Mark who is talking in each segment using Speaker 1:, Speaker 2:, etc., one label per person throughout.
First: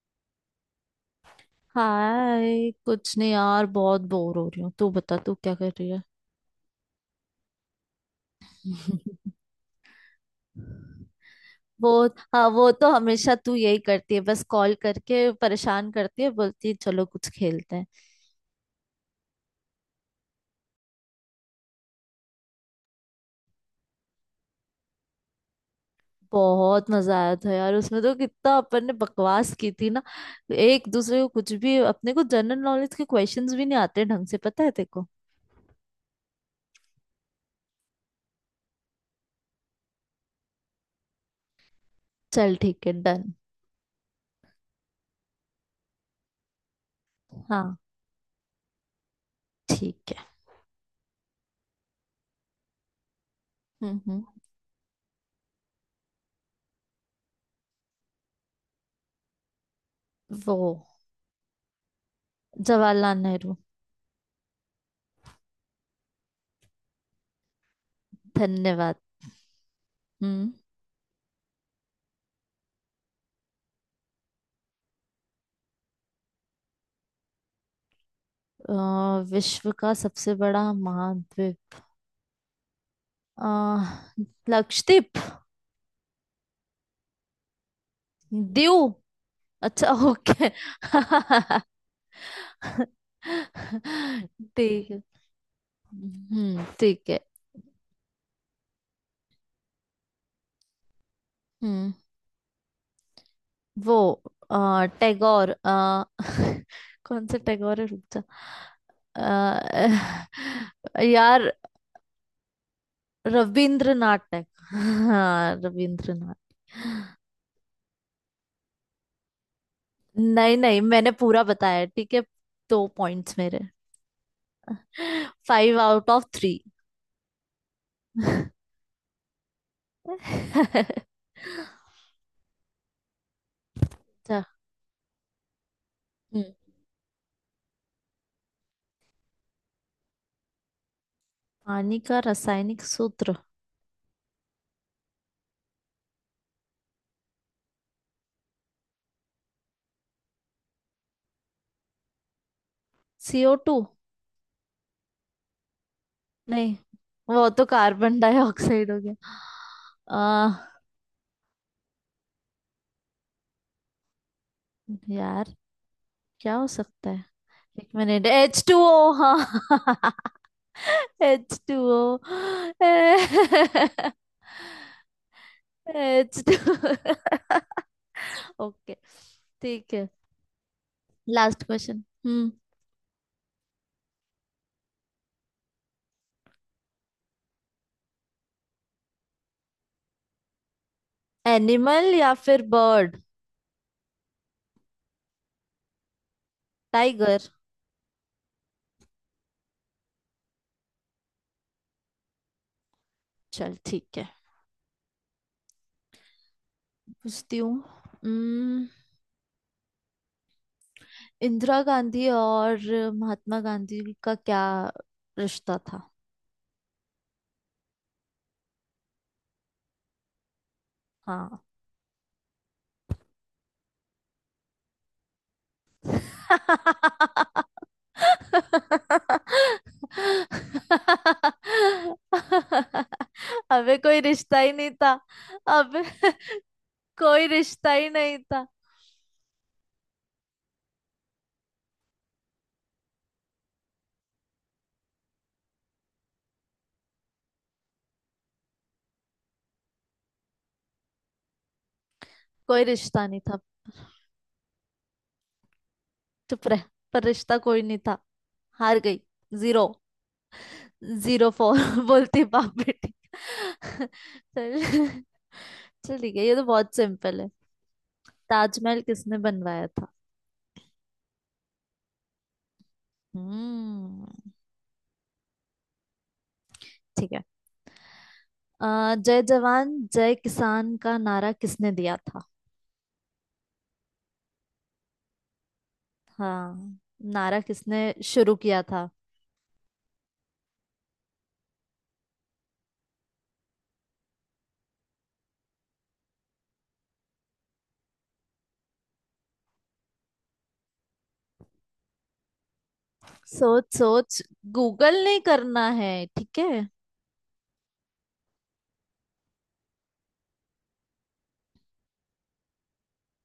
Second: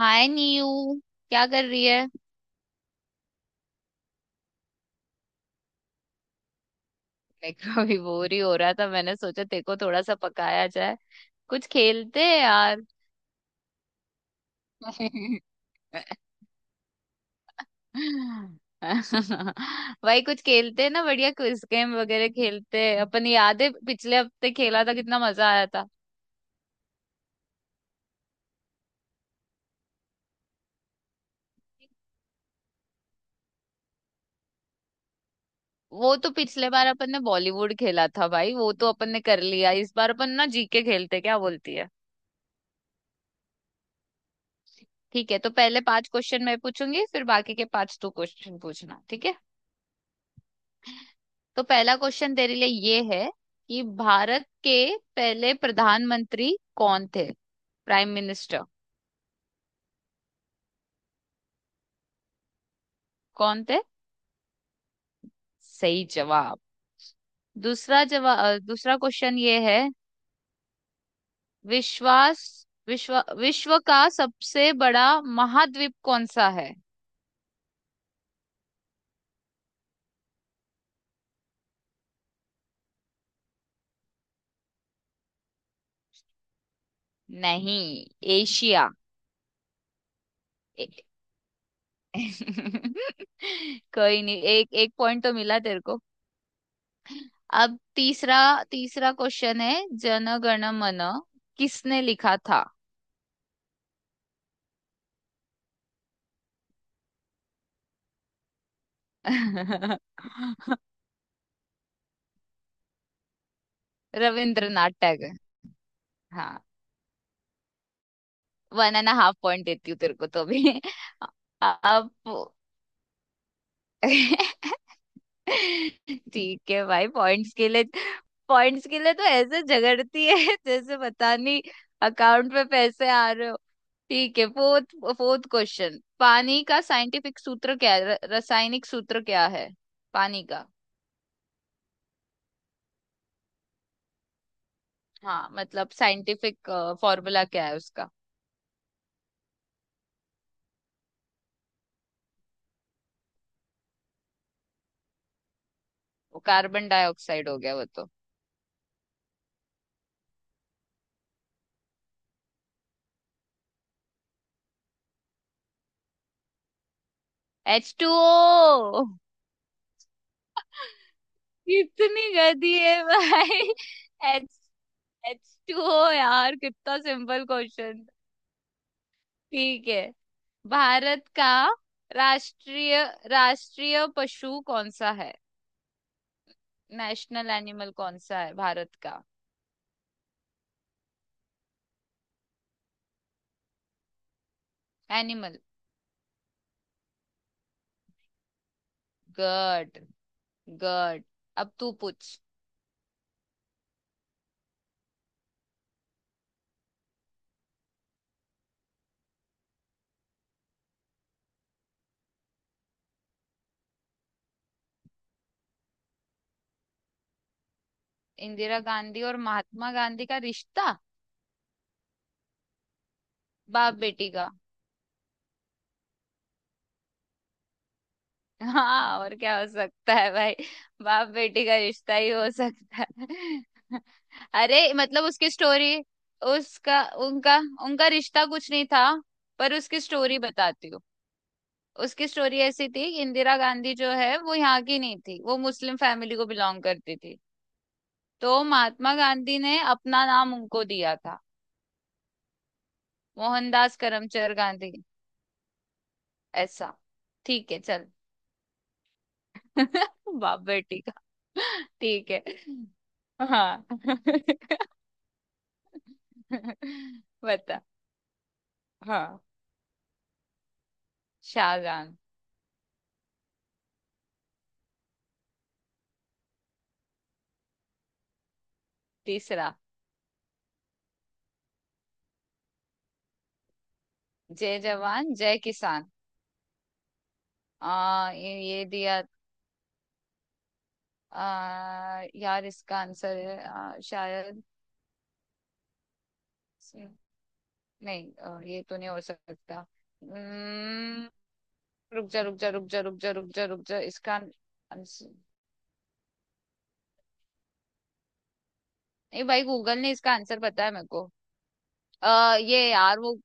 Speaker 1: हाय नीयू। क्या कर रही है?
Speaker 2: हाय कुछ नहीं यार, बहुत बोर हो रही हूँ। तू बता, तू क्या कर रही है?
Speaker 1: मैं अभी बोर ही हो रहा था। मैंने सोचा तेरे को थोड़ा सा पकाया जाए। कुछ
Speaker 2: वो
Speaker 1: खेलते हैं
Speaker 2: हाँ, वो
Speaker 1: यार।
Speaker 2: तो हमेशा तू यही करती है। बस कॉल करके परेशान करती है, बोलती है चलो कुछ खेलते हैं।
Speaker 1: भाई कुछ खेलते हैं ना। बढ़िया क्विज गेम वगैरह खेलते हैं अपन। याद है पिछले हफ्ते खेला था, कितना मजा आया था।
Speaker 2: बहुत मजा आया था यार, उसमें तो कितना अपन ने बकवास की थी ना। एक दूसरे को कुछ भी, अपने को जनरल नॉलेज के क्वेश्चंस भी नहीं आते ढंग से, पता है तेरे को।
Speaker 1: वो तो पिछले बार अपन ने बॉलीवुड खेला था भाई, वो तो अपन ने कर लिया। इस बार अपन ना जीके खेलते हैं, क्या बोलती है?
Speaker 2: चल ठीक है, डन।
Speaker 1: ठीक है, तो पहले पांच क्वेश्चन मैं पूछूंगी, फिर बाकी के
Speaker 2: हाँ,
Speaker 1: पांच तू क्वेश्चन पूछना, ठीक है?
Speaker 2: ठीक है।
Speaker 1: तो पहला क्वेश्चन तेरे लिए ये है कि
Speaker 2: हम्म।
Speaker 1: भारत के पहले प्रधानमंत्री कौन थे, प्राइम मिनिस्टर?
Speaker 2: वो जवाहरलाल नेहरू।
Speaker 1: कौन थे? सही जवाब।
Speaker 2: धन्यवाद।
Speaker 1: दूसरा क्वेश्चन ये है।
Speaker 2: हम्म।
Speaker 1: विश्वास विश्व का सबसे बड़ा महाद्वीप कौन सा है?
Speaker 2: अ, विश्व का सबसे बड़ा महाद्वीप अ, लक्षद्वीप।
Speaker 1: नहीं,
Speaker 2: दीव।
Speaker 1: एशिया।
Speaker 2: अच्छा, ओके।
Speaker 1: ए- कोई नहीं, एक
Speaker 2: ठीक
Speaker 1: एक
Speaker 2: है।
Speaker 1: पॉइंट तो मिला तेरे को।
Speaker 2: हम्म, ठीक है।
Speaker 1: अब तीसरा तीसरा क्वेश्चन है। जन गण मन
Speaker 2: हम्म।
Speaker 1: किसने लिखा था?
Speaker 2: वो टैगोर। कौन से टैगोर है, रुक जा। यार, रविंद्रनाथ टैगोर।
Speaker 1: रविंद्रनाथ टैगोर।
Speaker 2: हाँ, रविंद्रनाथ।
Speaker 1: हाँ, वन एंड हाफ पॉइंट देती हूँ तेरे को तो
Speaker 2: नहीं नहीं,
Speaker 1: अभी।
Speaker 2: मैंने पूरा बताया,
Speaker 1: अब।
Speaker 2: ठीक है। दो पॉइंट्स मेरे। Five out of three.
Speaker 1: ठीक है भाई, पॉइंट्स के लिए तो ऐसे झगड़ती है
Speaker 2: अच्छा।
Speaker 1: जैसे पता नहीं अकाउंट में पैसे आ रहे हो। ठीक है, फोर्थ फोर्थ क्वेश्चन।
Speaker 2: हम्म,
Speaker 1: पानी का साइंटिफिक सूत्र क्या है? रासायनिक सूत्र क्या है? पानी का।
Speaker 2: पानी का रासायनिक सूत्र
Speaker 1: हाँ, मतलब साइंटिफिक फॉर्मूला क्या है उसका?
Speaker 2: CO two.
Speaker 1: वो
Speaker 2: नहीं,
Speaker 1: कार्बन
Speaker 2: वो
Speaker 1: डाइऑक्साइड हो
Speaker 2: तो
Speaker 1: गया वो तो।
Speaker 2: कार्बन डाइऑक्साइड हो गया। आ, यार, क्या हो सकता है? एक
Speaker 1: H two
Speaker 2: minute, H two
Speaker 1: O,
Speaker 2: O. हाँ एच टू ओ।
Speaker 1: कितनी गंदी है भाई। H H two O
Speaker 2: H two.
Speaker 1: यार, कितना सिंपल क्वेश्चन।
Speaker 2: ओके,
Speaker 1: ठीक
Speaker 2: ठीक
Speaker 1: है।
Speaker 2: है।
Speaker 1: भारत का
Speaker 2: लास्ट क्वेश्चन। हम्म,
Speaker 1: राष्ट्रीय राष्ट्रीय पशु कौन सा है? नेशनल एनिमल कौन सा है भारत का?
Speaker 2: एनिमल या फिर बर्ड?
Speaker 1: एनिमल।
Speaker 2: टाइगर।
Speaker 1: गड, गड। अब तू पूछ।
Speaker 2: चल ठीक है, पूछती हूँ। इंदिरा गांधी और महात्मा गांधी का क्या रिश्ता था?
Speaker 1: इंदिरा गांधी और महात्मा गांधी का रिश्ता?
Speaker 2: हाँ।
Speaker 1: बाप बेटी का। हाँ, और क्या हो सकता है भाई, बाप बेटी का रिश्ता ही हो सकता है।
Speaker 2: अबे कोई रिश्ता ही नहीं
Speaker 1: अरे
Speaker 2: था।
Speaker 1: मतलब उसकी स्टोरी।
Speaker 2: अबे
Speaker 1: उसका
Speaker 2: कोई
Speaker 1: उनका
Speaker 2: रिश्ता ही
Speaker 1: उनका
Speaker 2: नहीं
Speaker 1: रिश्ता
Speaker 2: था।
Speaker 1: कुछ नहीं था। पर उसकी स्टोरी बताती हूँ। उसकी स्टोरी ऐसी थी कि इंदिरा गांधी जो है वो यहाँ की नहीं थी, वो मुस्लिम फैमिली को बिलोंग करती थी। तो महात्मा गांधी ने अपना नाम उनको दिया था,
Speaker 2: कोई रिश्ता नहीं था।
Speaker 1: मोहनदास करमचंद गांधी।
Speaker 2: चुप रह।
Speaker 1: ऐसा।
Speaker 2: पर रिश्ता
Speaker 1: ठीक है,
Speaker 2: कोई नहीं
Speaker 1: चल।
Speaker 2: था। हार गई। जीरो।
Speaker 1: बाप बेटी का।
Speaker 2: Zero four.
Speaker 1: ठीक है।
Speaker 2: बोलती बाप बेटी।
Speaker 1: हाँ
Speaker 2: चल, चल ठीक है, ये तो बहुत सिंपल है।
Speaker 1: बता।
Speaker 2: ताजमहल किसने
Speaker 1: हाँ,
Speaker 2: बनवाया था?
Speaker 1: शाहजहां।
Speaker 2: हम्म, ठीक है। अ, जय
Speaker 1: तीसरा।
Speaker 2: जवान जय किसान का नारा किसने दिया था?
Speaker 1: जय जवान जय किसान।
Speaker 2: हाँ, नारा किसने
Speaker 1: आ ये,
Speaker 2: शुरू किया
Speaker 1: ये
Speaker 2: था?
Speaker 1: दिया। यार, इसका आंसर है। शायद नहीं। ये तो नहीं हो सकता। उम्म, रुक जा रुक जा रुक जा रुक जा रुक जा रुक
Speaker 2: सोच
Speaker 1: जा, इसका
Speaker 2: सोच, गूगल
Speaker 1: आंसर।
Speaker 2: नहीं करना है, ठीक है।
Speaker 1: नहीं भाई, गूगल ने इसका आंसर बताया मेरे को। ये यार वो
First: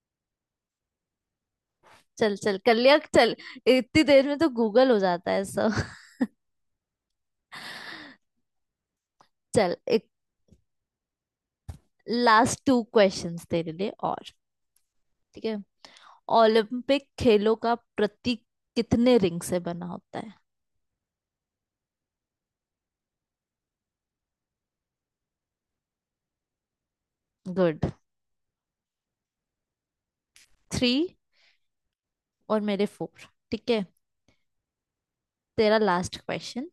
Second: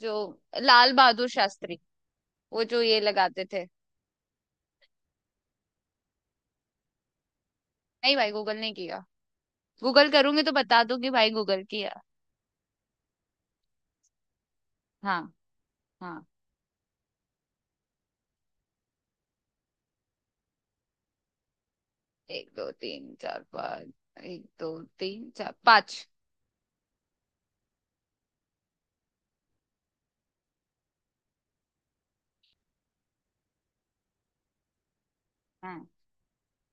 Speaker 1: जो लाल बहादुर शास्त्री।
Speaker 2: चल चल,
Speaker 1: वो
Speaker 2: कर
Speaker 1: जो
Speaker 2: लिया
Speaker 1: ये
Speaker 2: चल,
Speaker 1: लगाते थे।
Speaker 2: इतनी देर में तो गूगल हो जाता है सब।
Speaker 1: नहीं भाई, गूगल नहीं किया।
Speaker 2: चल, एक
Speaker 1: गूगल करूंगी तो बता दूंगी भाई, गूगल किया।
Speaker 2: लास्ट टू क्वेश्चंस तेरे लिए और,
Speaker 1: हाँ
Speaker 2: ठीक है।
Speaker 1: हाँ।
Speaker 2: ओलंपिक खेलों का प्रतीक कितने रिंग से बना होता है?
Speaker 1: एक दो तीन चार पाँच, एक दो तीन चार पाँच।
Speaker 2: गुड। थ्री और मेरे फोर, ठीक है। तेरा
Speaker 1: हम्म,
Speaker 2: लास्ट क्वेश्चन।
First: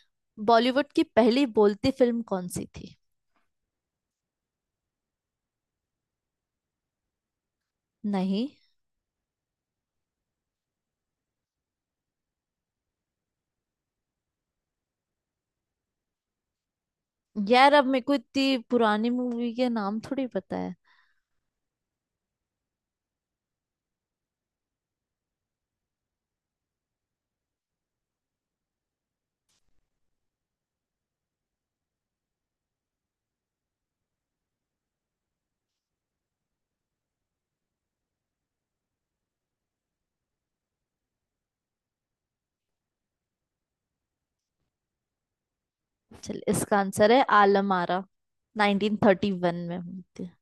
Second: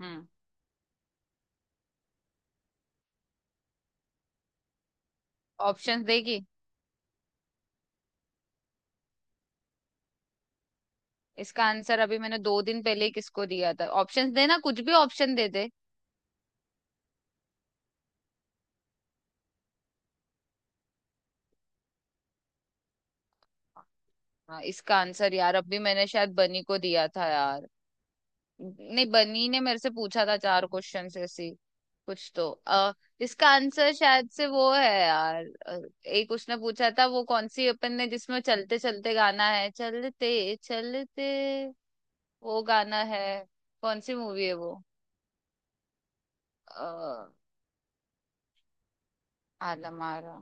Speaker 1: हम्म।
Speaker 2: बॉलीवुड की पहली बोलती फिल्म कौन सी थी?
Speaker 1: ऑप्शंस देगी?
Speaker 2: नहीं
Speaker 1: इसका आंसर अभी मैंने 2 दिन पहले ही किसको दिया था। ऑप्शंस देना, कुछ भी ऑप्शन दे दे।
Speaker 2: यार, अब मेरे को इतनी पुरानी मूवी के नाम थोड़ी पता है।
Speaker 1: हाँ, इसका आंसर यार अभी मैंने शायद बनी को दिया था यार। नहीं, बनी ने मेरे से पूछा था चार क्वेश्चन ऐसी। कुछ तो इसका आंसर शायद से वो है यार। एक उसने पूछा था, वो कौन सी अपन ने जिसमें चलते चलते गाना है। चलते चलते वो गाना है, कौन सी मूवी है वो?
Speaker 2: चल, इसका
Speaker 1: अ,
Speaker 2: आंसर है आलम आरा, 1931 में
Speaker 1: आलम
Speaker 2: हुई थी।
Speaker 1: आरा।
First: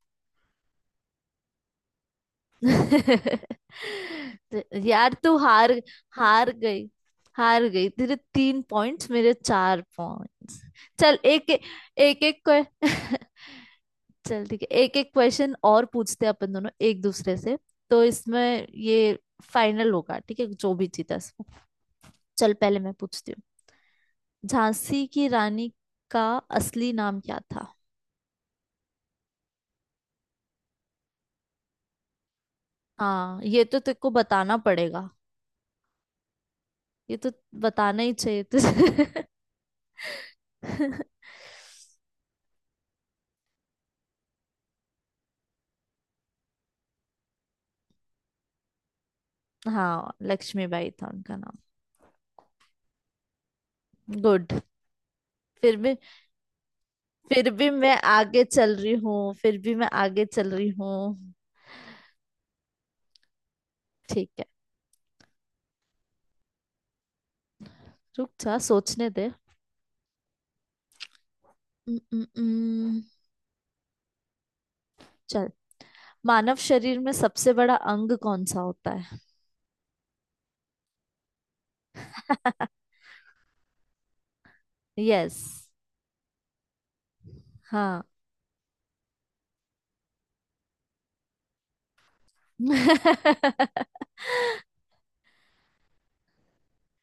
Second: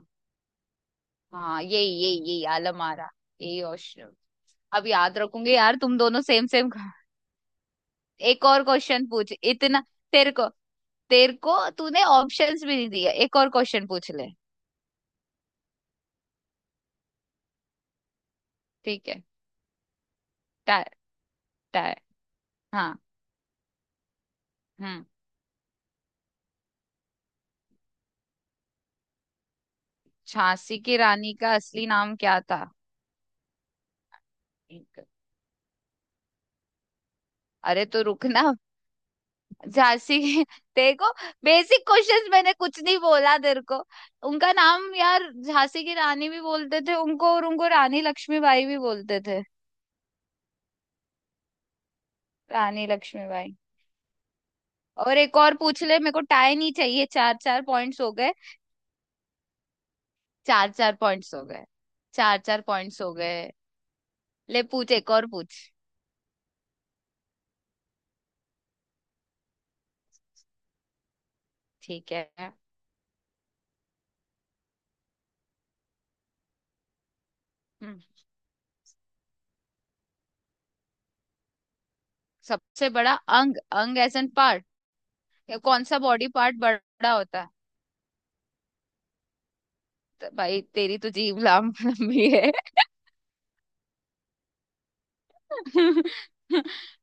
Speaker 1: हाँ यही यही यही, आलम आरा। यही ऑप्शन।
Speaker 2: तो
Speaker 1: अब
Speaker 2: यार,
Speaker 1: याद
Speaker 2: तू
Speaker 1: रखूंगी
Speaker 2: हार।
Speaker 1: यार, तुम दोनों सेम
Speaker 2: हार
Speaker 1: सेम।
Speaker 2: गई, हार गई। तेरे
Speaker 1: एक
Speaker 2: तीन
Speaker 1: और क्वेश्चन
Speaker 2: पॉइंट्स, मेरे
Speaker 1: पूछ इतना।
Speaker 2: चार
Speaker 1: तेरे को
Speaker 2: पॉइंट्स। चल
Speaker 1: तेरे
Speaker 2: एक
Speaker 1: को
Speaker 2: एक।
Speaker 1: तूने
Speaker 2: एक, एक
Speaker 1: ऑप्शंस भी
Speaker 2: को।
Speaker 1: नहीं दिया, एक और क्वेश्चन पूछ ले।
Speaker 2: चल ठीक है, एक एक क्वेश्चन और पूछते हैं अपन दोनों एक दूसरे से। तो इसमें
Speaker 1: ठीक
Speaker 2: ये
Speaker 1: है।
Speaker 2: फाइनल होगा, ठीक है, जो
Speaker 1: टै
Speaker 2: भी जीता इसको।
Speaker 1: टै
Speaker 2: चल, पहले
Speaker 1: हाँ।
Speaker 2: मैं पूछती हूँ। झांसी
Speaker 1: हम्म,
Speaker 2: की रानी का असली नाम क्या था?
Speaker 1: झांसी की रानी का असली नाम क्या था?
Speaker 2: हाँ, ये तो तेरे को बताना
Speaker 1: ठीक है।
Speaker 2: पड़ेगा। ये तो
Speaker 1: अरे तो
Speaker 2: बताना ही चाहिए
Speaker 1: रुकना।
Speaker 2: तुझे।
Speaker 1: झांसी की देखो, बेसिक क्वेश्चंस मैंने कुछ नहीं बोला तेरे को। उनका नाम यार, झांसी की रानी भी बोलते थे उनको, और उनको रानी लक्ष्मीबाई भी बोलते थे।
Speaker 2: हाँ, लक्ष्मीबाई था उनका नाम।
Speaker 1: रानी लक्ष्मीबाई।
Speaker 2: गुड।
Speaker 1: और एक और
Speaker 2: फिर
Speaker 1: पूछ
Speaker 2: भी,
Speaker 1: ले, मेरे को टाई नहीं चाहिए। चार
Speaker 2: फिर
Speaker 1: चार
Speaker 2: भी मैं
Speaker 1: पॉइंट्स हो गए।
Speaker 2: आगे चल रही हूँ, फिर भी मैं आगे चल रही
Speaker 1: चार चार
Speaker 2: हूँ।
Speaker 1: पॉइंट्स हो गए। चार चार पॉइंट्स हो गए।
Speaker 2: ठीक है,
Speaker 1: ले पूछ, एक और पूछ।
Speaker 2: रुक जा, सोचने दे। उम,
Speaker 1: ठीक
Speaker 2: उम,
Speaker 1: है।
Speaker 2: उम, चल, मानव शरीर में सबसे बड़ा
Speaker 1: हम्म,
Speaker 2: अंग कौन सा होता है?
Speaker 1: सबसे बड़ा अंग। अंग एज एन पार्ट,
Speaker 2: यस।
Speaker 1: या कौन सा बॉडी पार्ट बड़ा होता है?
Speaker 2: हाँ।
Speaker 1: तो भाई, तेरी तो जीभ लंबी है।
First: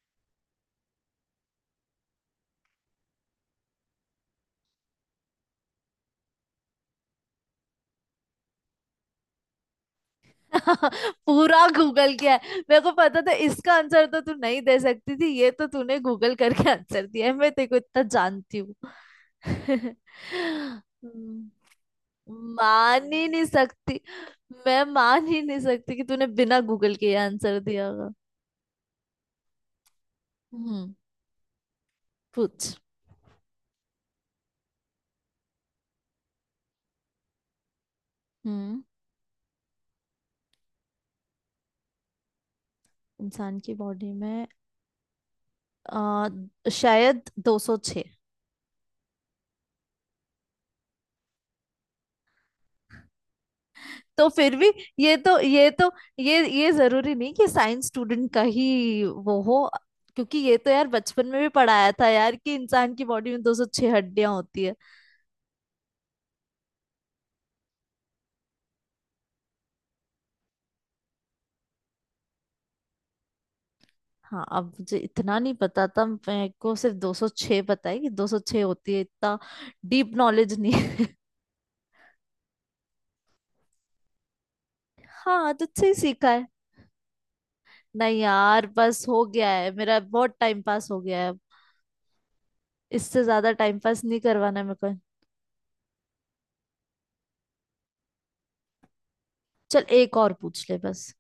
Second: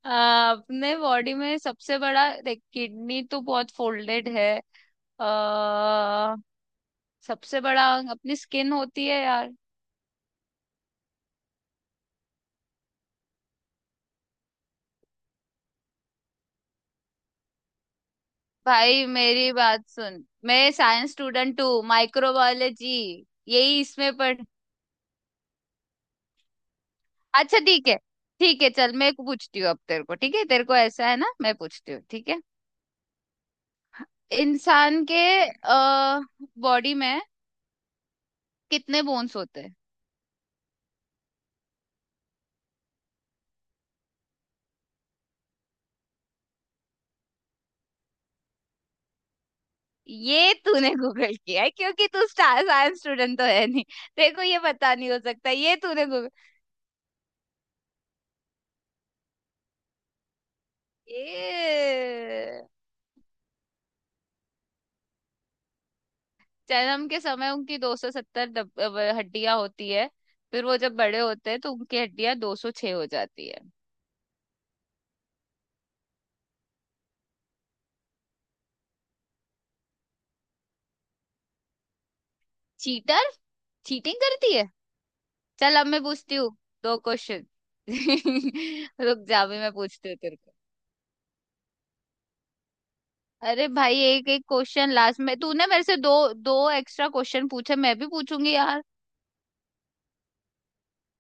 Speaker 1: अपने बॉडी में सबसे बड़ा देख, किडनी तो बहुत फोल्डेड है। आ, सबसे बड़ा अंग अपनी स्किन होती है यार।
Speaker 2: पूरा गूगल किया है, मेरे को पता था इसका आंसर तो तू नहीं दे सकती थी। ये तो तूने गूगल करके आंसर दिया है, मैं तेरे को इतना जानती हूँ।
Speaker 1: भाई मेरी बात सुन, मैं साइंस
Speaker 2: हम्म,
Speaker 1: स्टूडेंट हूँ। माइक्रोबायोलॉजी,
Speaker 2: मान ही नहीं
Speaker 1: यही
Speaker 2: सकती।
Speaker 1: इसमें पढ़।
Speaker 2: मैं मान ही नहीं सकती कि तूने बिना गूगल के ये
Speaker 1: अच्छा।
Speaker 2: आंसर दिया
Speaker 1: ठीक है।
Speaker 2: होगा।
Speaker 1: ठीक है चल, मैं पूछती हूँ अब तेरे को, ठीक है? तेरे को
Speaker 2: हम्म,
Speaker 1: ऐसा है ना, मैं पूछती हूँ, ठीक है?
Speaker 2: पूछ।
Speaker 1: इंसान के बॉडी में
Speaker 2: हम्म,
Speaker 1: कितने बोन्स होते हैं?
Speaker 2: इंसान की बॉडी में आ, शायद 206।
Speaker 1: ये तूने गूगल किया है, क्योंकि तू साइंस स्टूडेंट तो है नहीं।
Speaker 2: तो
Speaker 1: देखो,
Speaker 2: फिर
Speaker 1: ये
Speaker 2: भी,
Speaker 1: पता नहीं
Speaker 2: ये
Speaker 1: हो
Speaker 2: तो
Speaker 1: सकता,
Speaker 2: ये
Speaker 1: ये
Speaker 2: तो
Speaker 1: तूने गूगल।
Speaker 2: ये ये जरूरी नहीं कि साइंस स्टूडेंट का ही वो हो, क्योंकि ये तो यार, बचपन में भी पढ़ाया था यार, कि
Speaker 1: ये,
Speaker 2: इंसान की बॉडी में 206 हड्डियां होती है।
Speaker 1: जन्म के समय उनकी 270 हड्डियां होती है। फिर वो जब बड़े होते हैं तो उनकी हड्डियां 206 हो जाती है।
Speaker 2: हाँ, अब मुझे इतना नहीं पता था, मेरे को सिर्फ 206 पता है कि 206 होती है, इतना डीप नॉलेज नहीं है।
Speaker 1: चीटर, चीटिंग करती है।
Speaker 2: हाँ,
Speaker 1: चल,
Speaker 2: तुझसे
Speaker 1: अब
Speaker 2: ही
Speaker 1: मैं
Speaker 2: सीखा
Speaker 1: पूछती
Speaker 2: है।
Speaker 1: हूँ दो क्वेश्चन।
Speaker 2: नहीं यार, बस हो
Speaker 1: रुक जा,
Speaker 2: गया
Speaker 1: अभी
Speaker 2: है,
Speaker 1: मैं
Speaker 2: मेरा
Speaker 1: पूछती हूँ तेरे।
Speaker 2: बहुत टाइम पास हो गया है अब, इससे ज्यादा
Speaker 1: अरे
Speaker 2: टाइम
Speaker 1: भाई,
Speaker 2: पास नहीं
Speaker 1: एक एक
Speaker 2: करवाना है मेरे
Speaker 1: क्वेश्चन
Speaker 2: को।
Speaker 1: लास्ट में तूने मेरे से दो दो एक्स्ट्रा क्वेश्चन पूछे, मैं भी पूछूंगी यार।
Speaker 2: चल, एक और पूछ ले बस।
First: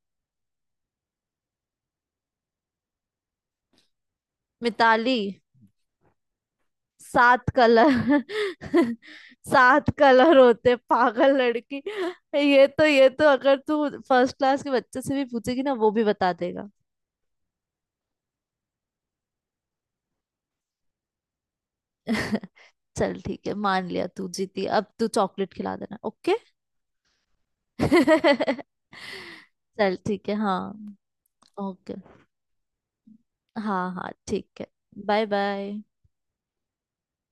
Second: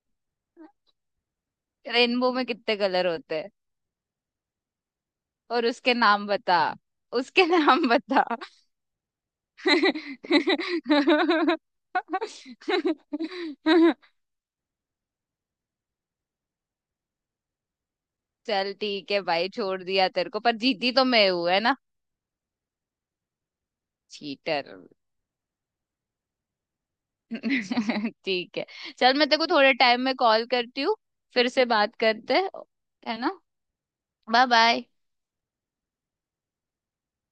Speaker 1: रेनबो में कितने कलर होते हैं,
Speaker 2: मिताली,
Speaker 1: और उसके नाम बता। उसके
Speaker 2: 7 कलर।
Speaker 1: नाम बता।
Speaker 2: 7 कलर होते पागल लड़की। ये तो, ये तो अगर तू फर्स्ट क्लास के बच्चे से भी पूछेगी ना, वो भी बता देगा।
Speaker 1: चल ठीक है भाई, छोड़ दिया तेरे को, पर जीती तो मैं हूं, है ना?
Speaker 2: चल ठीक है, मान लिया तू जीती,
Speaker 1: चीटर
Speaker 2: अब तू चॉकलेट खिला देना, ओके।
Speaker 1: ठीक है, चल मैं तेरे को थोड़े
Speaker 2: चल
Speaker 1: टाइम में
Speaker 2: ठीक है,
Speaker 1: कॉल
Speaker 2: हाँ।
Speaker 1: करती हूँ। फिर से बात
Speaker 2: ओके।
Speaker 1: करते हैं, है ना?
Speaker 2: हाँ हाँ,
Speaker 1: बाय
Speaker 2: ठीक है।
Speaker 1: बाय।
Speaker 2: Bye bye.